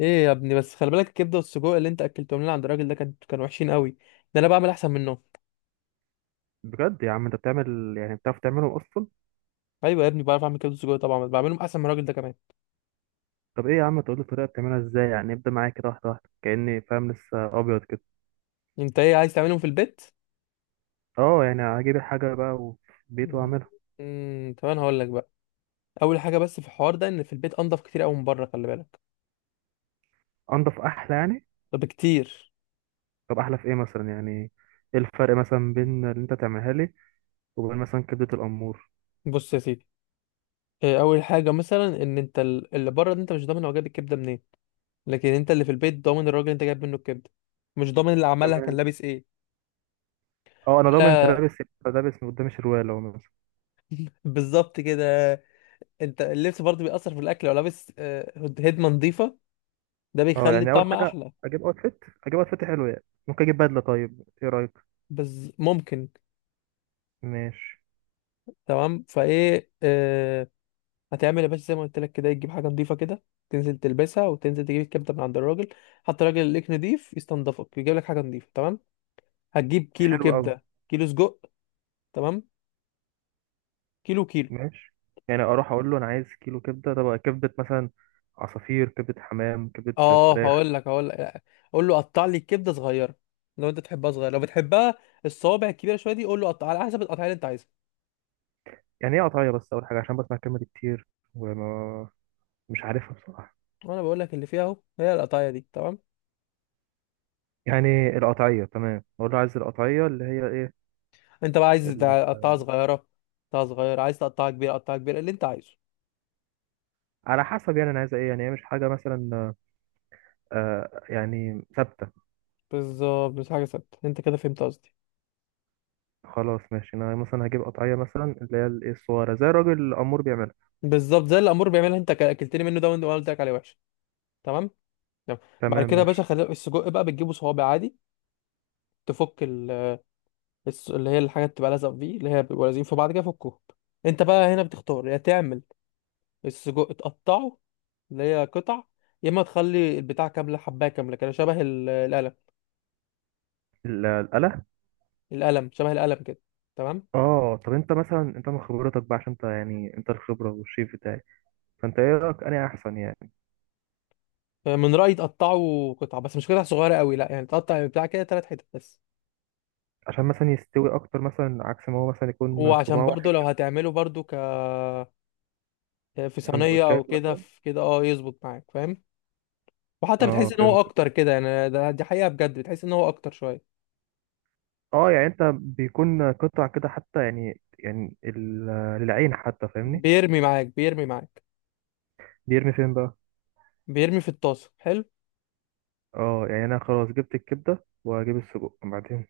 ايه يا ابني، بس خلي بالك الكبده والسجق اللي انت اكلتهم لنا عند الراجل ده كانوا وحشين قوي. ده انا بعمل احسن منهم. بجد يا عم، انت بتعمل؟ يعني بتعرف تعمله اصلا؟ ايوه يا ابني، بعرف اعمل كبده وسجق طبعا، بس بعملهم احسن من الراجل ده كمان. طب ايه يا عم، تقول لي الطريقه بتعملها ازاي؟ يعني ابدا معايا كده واحده واحده كاني فاهم لسه ابيض كده. انت ايه، عايز تعملهم في البيت؟ اه يعني هجيب الحاجه بقى وفي البيت واعملها. طب انا هقول لك بقى. اول حاجه بس في الحوار ده، ان في البيت انضف كتير قوي من بره، خلي بالك. انضف احلى يعني؟ طب كتير. طب احلى في ايه مثلا يعني؟ ايه الفرق مثلا بين اللي انت تعملها لي وبين مثلا كبده الامور؟ بص يا سيدي، إيه اول حاجه مثلا، ان انت اللي بره ده، انت مش ضامن هو جايب الكبده منين. لكن انت اللي في البيت ضامن الراجل اللي انت جايب منه الكبده. مش ضامن اللي عملها كان تمام. لابس ايه. اه انا ضامن انت ولا، لابس، يبقى لابس من قدام الشروال اهو مثلا. بالظبط كده. انت اللبس برضه بيأثر في الاكل، لو لابس هدمه نظيفه، ده اه بيخلي يعني اول الطعم حاجه احلى. اجيب اوتفيت حلو يعني، ممكن اجيب بدله؟ طيب ايه رايك؟ بس ممكن. ماشي. تمام فايه. هتعمل يا باشا زي ما قلت لك كده، تجيب حاجه نظيفه كده، تنزل تلبسها وتنزل تجيب الكبده من عند الراجل. حتى الراجل اللي ليك نضيف يستنضفك، يجيب لك حاجه نظيفه. تمام، هتجيب كيلو حلو قوي. كبده كيلو سجق. تمام، كيلو كيلو. ماشي. يعني اروح اقول له انا عايز كيلو كبده؟ طب كبده مثلا عصافير، كبده حمام، كبده اه فراخ؟ هقول لك هقول لك، قول له قطع لي الكبده صغيره لو انت تحبها صغيره. لو بتحبها الصوابع الكبيره شويه دي، قول له قطع على حسب القطعيه اللي انت عايزها. يعني ايه قطعيه بس؟ اول حاجه، عشان بسمع الكلمه دي كتير وما مش عارفها بصراحه. وانا بقول لك اللي فيها اهو، هي القطعيه دي. تمام، يعني القطعيه تمام؟ اقول له عايز القطعيه اللي هي ايه؟ انت بقى عايز ال... تقطعها صغيره تقطعها صغيره، عايز تقطعها كبيره قطعها كبيره، اللي انت عايزه. على حسب يعني انا عايز ايه؟ يعني هي مش حاجه مثلا يعني ثابته؟ بالظبط، مش حاجه ثابته، انت كده فهمت قصدي. خلاص ماشي، انا مثلا هجيب قطعيه مثلا اللي هي الايه الصغيره زي الراجل الامور بيعملها. بالظبط زي الامور بيعملها، انت اكلتني منه ده، وانا قلت لك عليه وحش. تمام. تمام. بعد تمام كده يا باشا، ماشي. خلي السجق بقى بتجيبه صوابع عادي، تفك ال... اللي هي الحاجه اللي بتبقى لازقه فيه، اللي هي بيبقوا لازقين في بعض كده، فكهم. انت بقى هنا بتختار يا تعمل السجق تقطعه، اللي هي قطع، يا اما تخلي البتاع كامله حبايه كامله كده، شبه القلم. ال- القلم. القلم، شبه القلم كده. تمام. اه طب انت مثلا، انت من خبرتك بقى عشان انت يعني انت الخبره والشيف بتاعي، فانت ايه رايك انهي احسن يعني؟ من رأيي تقطعه قطع، بس مش قطع صغيرة قوي، لا يعني تقطع بتاع كده تلات حتت بس. عشان مثلا يستوي اكتر مثلا، عكس ما هو مثلا يكون وعشان صباع برضو واحد لو كده. هتعمله برضو ك في صينية او سندوتشات كده، مثلا؟ في كده اه يظبط معاك، فاهم. وحتى اه بتحس ان هو فهمتك. اكتر كده، يعني ده دي حقيقة بجد، بتحس ان هو اكتر شوية. اه يعني انت بيكون قطع كده حتى، يعني ال- للعين حتى، فاهمني؟ بيرمي معاك بيرمي معاك. بيرمي فين بقى؟ بيرمي في الطاسة، حلو. اه يعني انا خلاص جبت الكبده واجيب السجق بعدين.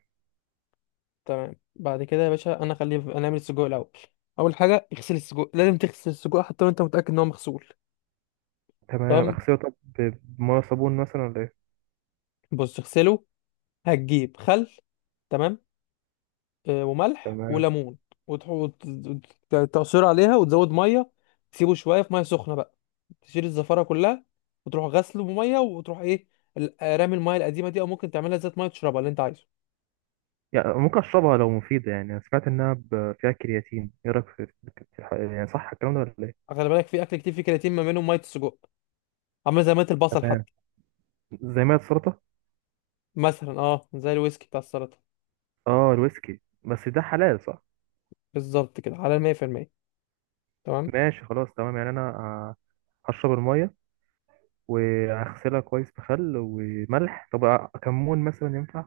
تمام. بعد كده يا باشا، انا خليه انا اعمل السجق الاول. اول حاجة اغسل السجق، لازم تغسل السجق حتى لو انت متأكد ان هو مغسول. تمام تمام. اغسله. طب ب- بميه صابون مثلا ولا ايه؟ بص اغسله، هتجيب خل، تمام، وملح تمام. وليمون، وتعصر عليها وتزود ميه. تسيبه شويه في ميه سخنه بقى، تشيل الزفاره كلها، وتروح غسله بميه وتروح ايه، رامي الميه القديمه دي، او ممكن تعملها زيت ميه تشربها، اللي انت عايزه. يعني ممكن اشربها لو مفيده؟ يعني انا سمعت انها ب- فيها كرياتين، ايه رايك في الح- يعني صح الكلام ده ولا ايه؟ خلي بالك، في اكل كتير فيه كرياتين، ما منهم ميه السجق. عامله زي ميه البصل تمام. حتى، زي ما السلطه. مثلا اه زي الويسكي بتاع السلطه. اه الويسكي، بس ده حلال صح؟ بالظبط كده، على 100%. تمام. ماشي خلاص تمام. يعني انا هشرب الميه واغسلها كويس بخل وملح. طب كمون مثلا ينفع؟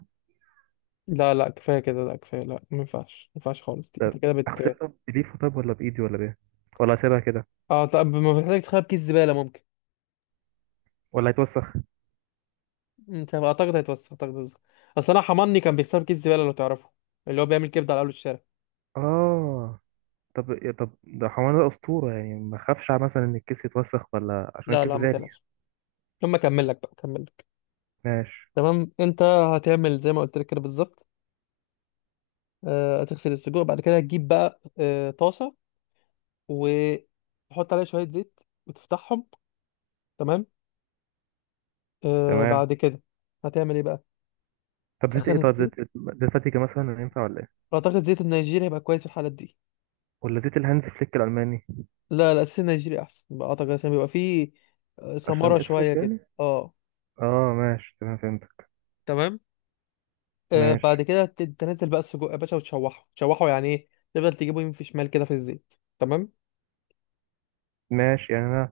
لا لا كفايه كده، لا كفايه، لا ما ينفعش ما ينفعش خالص دي. انت كده بت. اغسلها بليفه طب ولا بايدي ولا بايه؟ ولا اسيبها كده؟ اه طب ما بتحتاج، تخرب كيس زباله ممكن. ولا هيتوسخ؟ انت اعتقد هيتوسخ، اعتقد هيتوسخ. اصل انا حماني كان بيكسر كيس زباله لو تعرفه، اللي هو بيعمل كبده على اول الشارع. اه طب يا- طب ده حمار، ده اسطوره يعني. ما اخافش مثلا ان الكيس يتوسخ، ولا عشان لا الكيس لا ما غالي يعني؟ تقلقش، لما اكمل لك بقى اكمل لك. ماشي تمام، انت هتعمل زي ما قلت لك كده بالظبط. هتغسل السجق، بعد كده هتجيب بقى طاسه، وتحط عليها شويه زيت، وتفتحهم. تمام. تمام. بعد كده هتعمل ايه بقى؟ طب زيت ايه؟ تسخن طب الزيت. زيت إيه؟ زيت فاتيكا مثلا ينفع ولا ايه؟ اعتقد زيت النيجيري هيبقى كويس في الحالات دي. ولا زيت الهانز فليك الالماني؟ لا لا الزيت النيجيري احسن بقى، اعتقد عشان بيبقى فيه عشان ثمره شويه اسود كده، يعني؟ اه. اه ماشي تمام فهمتك. تمام. آه بعد ماشي. كده تنزل بقى السجق يا باشا وتشوحه. تشوحه يعني ايه؟ تفضل تجيبه يمين في شمال كده في الزيت. تمام. ماشي. يعني انا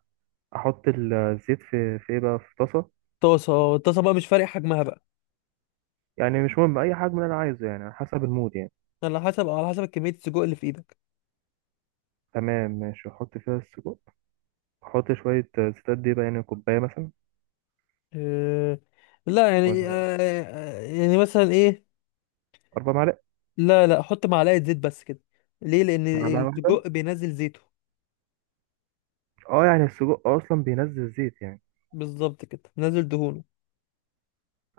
احط ال- الزيت في في ايه بقى، في طاسه؟ طاسه، الطاسه بقى مش فارق حجمها بقى. يعني مش مهم اي حجم، اللي انا عايزه يعني على حسب المود يعني؟ على حسب كميه السجق اللي في ايدك. تمام ماشي. احط فيها السجق. احط شويه زيت قد ايه بقى يعني، كوبايه مثلا؟ آه لا يعني ولا آه آه، يعني مثلا ايه، اربع معالق؟ لا لا حط معلقه زيت بس كده. ليه؟ لان معلقه واحده؟ السجق بينزل زيته. اه يعني السجق اصلا بينزل زيت يعني؟ بالظبط كده، بينزل دهونه.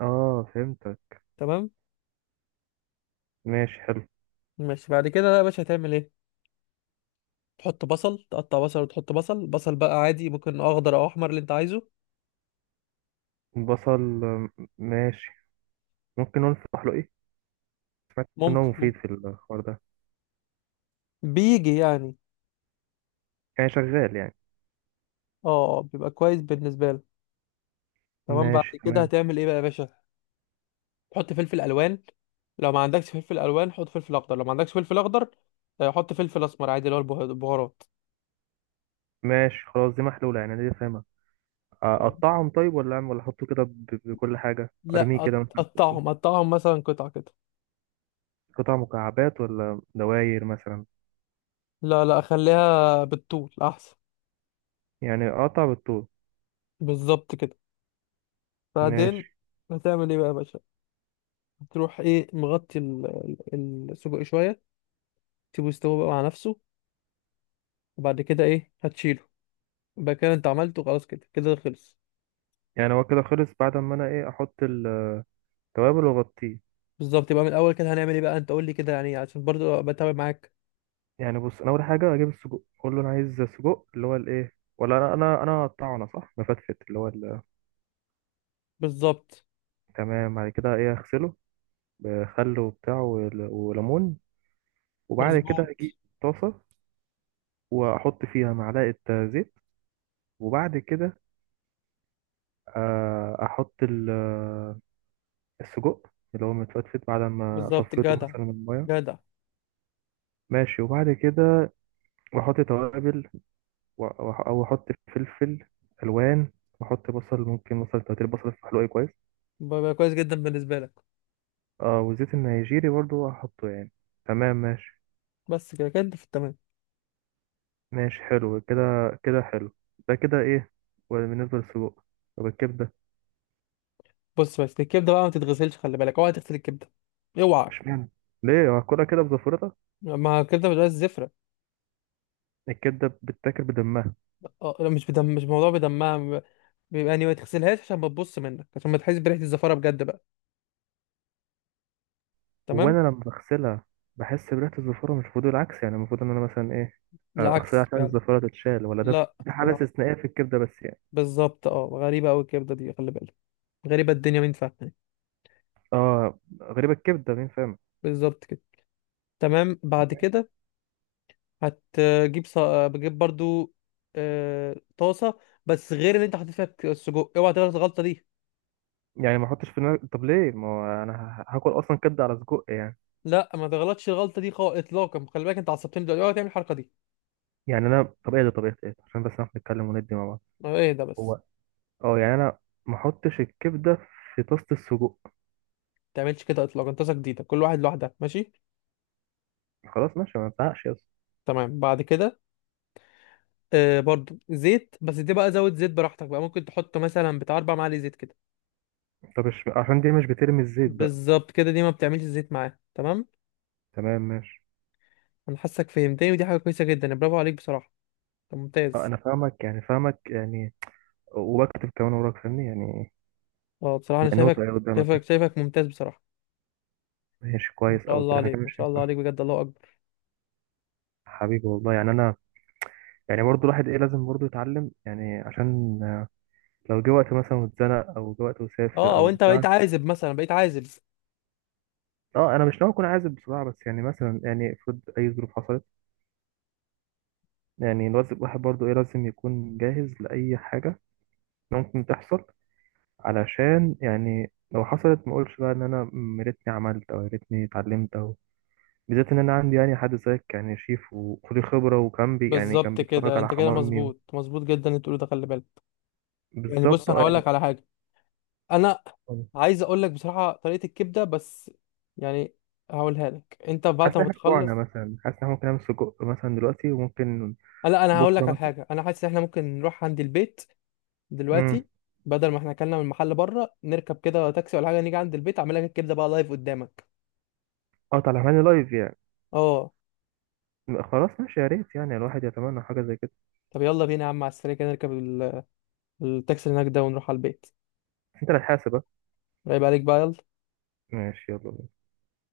اه فهمتك. تمام ماشي حلو. ماشي. بعد كده بقى يا باشا هتعمل ايه؟ تحط بصل، تقطع بصل وتحط بصل. بصل بقى عادي، ممكن اخضر او احمر، اللي انت عايزه. بصل ماشي. ممكن نقول في ايه، سمعت ان هو ممكن مفيد ممكن، في الحوار ده؟ بيجي يعني. يعني شغال يعني؟ اه بيبقى كويس بالنسبه لك. تمام، بعد ماشي كده تمام. هتعمل ايه بقى يا باشا؟ تحط فلفل الوان، لو ما عندكش فلفل الوان حط فلفل اخضر، لو ما عندكش فلفل اخضر حط فلفل اسمر عادي، اللي هو البهارات. ماشي خلاص دي محلوله، يعني دي فاهمها. تمام؟ اقطعهم طيب؟ ولا اعمل ولا احطه كده ب- بكل حاجه لا ارميه كده مثلا؟ قطعهم، قطعهم مثلا قطع كده. قطع مكعبات ولا دواير مثلا؟ لا لا خليها بالطول احسن. يعني اقطع بالطول؟ بالظبط كده. ماشي. بعدين هتعمل ايه بقى يا باشا؟ هتروح ايه مغطي السجق شويه، تسيبه يستوي بقى مع نفسه، وبعد كده ايه هتشيله. يبقى كده انت عملته، خلاص كده كده خلص. يعني هو كده خلص بعد ما انا ايه، احط التوابل واغطيه؟ بالظبط، يبقى من الاول كده هنعمل ايه بقى؟ انت قول لي كده يعني، عشان برضو بتابع معاك. يعني بص، انا اول حاجه اجيب السجق، اقول له انا عايز سجق اللي هو الايه، ولا انا اقطعه انا صح، مفتفت اللي هو ال-. بالظبط تمام. بعد كده ايه، اغسله بخل وبتاع ول- وليمون. وبعد كده مظبوط. اجيب طاسه واحط فيها معلقه زيت. وبعد كده احط ال السجق اللي هو متفتفت بعد ما بالظبط، صفيته جدع مثلا من الميه. جدع. ماشي. وبعد كده بحط توابل او احط فلفل الوان، واحط بصل، ممكن مثلا تلاتين بصل في حلوقي كويس. بقى كويس جدا بالنسبه لك. اه والزيت النيجيري برضو هحطه يعني. تمام ماشي. بس كده كده انت في التمام. ماشي حلو كده. كده حلو. ده كده ايه؟ وبالنسبه للسجق. طب الكبده؟ بص، بس الكبده بقى ما تتغسلش، خلي بالك اوعى تغسل الكبده، اوعى. اشمعنى؟ ليه، هاكلها كده بزفرتها؟ ما الكبده بتبقى زفره. الكبده بتتاكل بدمها؟ اه لا، مش بدم، مش موضوع بدمها. بيبقى بيبقى يعني، ما تغسلهاش عشان ما تبص منك، عشان ما تحس بريحه الزفاره بجد بقى. تمام. وانا لما بغسلها بحس بريحه الزفاره، مش المفروض العكس؟ يعني المفروض ان انا مثلا ايه، اغسلها العكس عشان فعلا. الزفاره تتشال؟ ولا ده لا، ده حاله العكس. استثنائيه في الكبده بس يعني؟ بالظبط، اه غريبه قوي الكبده دي خلي بالك. غريبه الدنيا مين فاهمه. اه غريبه الكبده، مين فاهم. بالظبط كده. تمام بعد كده هتجيب بجيب برضو طاسه، بس غير اللي انت حاطط فيها السجق، اوعى تغلط الغلطه دي. يعني ما احطش في دماغي. طب ليه، ما هو انا ه- هاكل اصلا كبده على سجق يعني؟ لا ما تغلطش الغلطه دي خالص اطلاقا، خلي بالك انت عصبتني دلوقتي، اوعى تعمل الحركه دي. يعني انا طب ايه ده؟ طبيعه ايه ده؟ عشان بس نعرف نتكلم وندي مع بعض. اه، ايه ده بس؟ هو. اه يعني انا ما احطش الكبده في طاسه السجق. ما تعملش كده اطلاقا، طاسه جديده، كل واحد لوحدها، ماشي. خلاص ماشي، ما ازعقش يا اسطى. تمام بعد كده برضو زيت، بس دي بقى زود زيت براحتك بقى، ممكن تحط مثلا بتاع اربع معالق زيت كده. طب مش عشان دي مش بترمي الزيت بقى؟ بالظبط كده، دي ما بتعملش زيت معاه. تمام. تمام ماشي. انا حاسك فهمتني، ودي حاجه كويسه جدا، برافو عليك بصراحه. طب اه ممتاز. انا فاهمك يعني، فاهمك يعني، وبكتب كمان وراك، فاهمني يعني؟ اه بصراحه انا منوط شايفك، ايه شايفك قدامك. شايفك ممتاز بصراحه. ماشي ما كويس شاء او الله كده، احنا كده عليك، ما مش شاء الله هينفع. عليك بجد، الله اكبر. حبيبي والله. يعني انا يعني برضو الواحد ايه، لازم برضو يتعلم يعني. عشان لو جه وقت مثلا واتزنق، او جه وقت وسافر اه، او او انت بتاع. بقيت عازب مثلا، بقيت عازب. اه انا مش ناوي اكون عازب بصراحه، بس يعني مثلا يعني افرض اي ظروف حصلت، يعني الواحد برضو ايه، لازم يكون جاهز لاي حاجه ممكن تحصل. علشان يعني لو حصلت ما اقولش بقى ان انا يا ريتني عملت، او يا ريتني اتعلمت، او بالذات ان انا عندي يعني حد زيك، يعني شيف وخد الخبره، وكان بي يعني كان بالظبط بيتفرج كده، على انت كده حمامي و... مظبوط، مظبوط جدا اللي بتقوله ده، خلي بالك. يعني بص بالظبط. انا اه هقول يعني لك على حاجه. انا عايز اقول لك بصراحه طريقه الكبده، بس يعني هقولها لك انت حاسس بعد ان ما احنا بتخلص. جوعنا مثلا، حاسس ان احنا ممكن نعمل سجق مثلا دلوقتي وممكن لا انا هقول بكره لك على مثلا؟ حاجه، انا حاسس ان احنا ممكن نروح عند البيت امم. دلوقتي، بدل ما احنا اكلنا من المحل بره، نركب كده تاكسي ولا حاجه، نيجي عند البيت اعمل لك الكبده بقى لايف قدامك. اه طالع معانا لايف يعني؟ اه. خلاص ماشي، يا ريت يعني. الواحد يتمنى حاجه زي كده. طب يلا بينا يا عم، على السريع كده نركب التاكسي اللي هناك ده، ونروح على البيت. انت اللي هتحاسب، اه. رايب عليك بقى، يلا. ماشي يلا.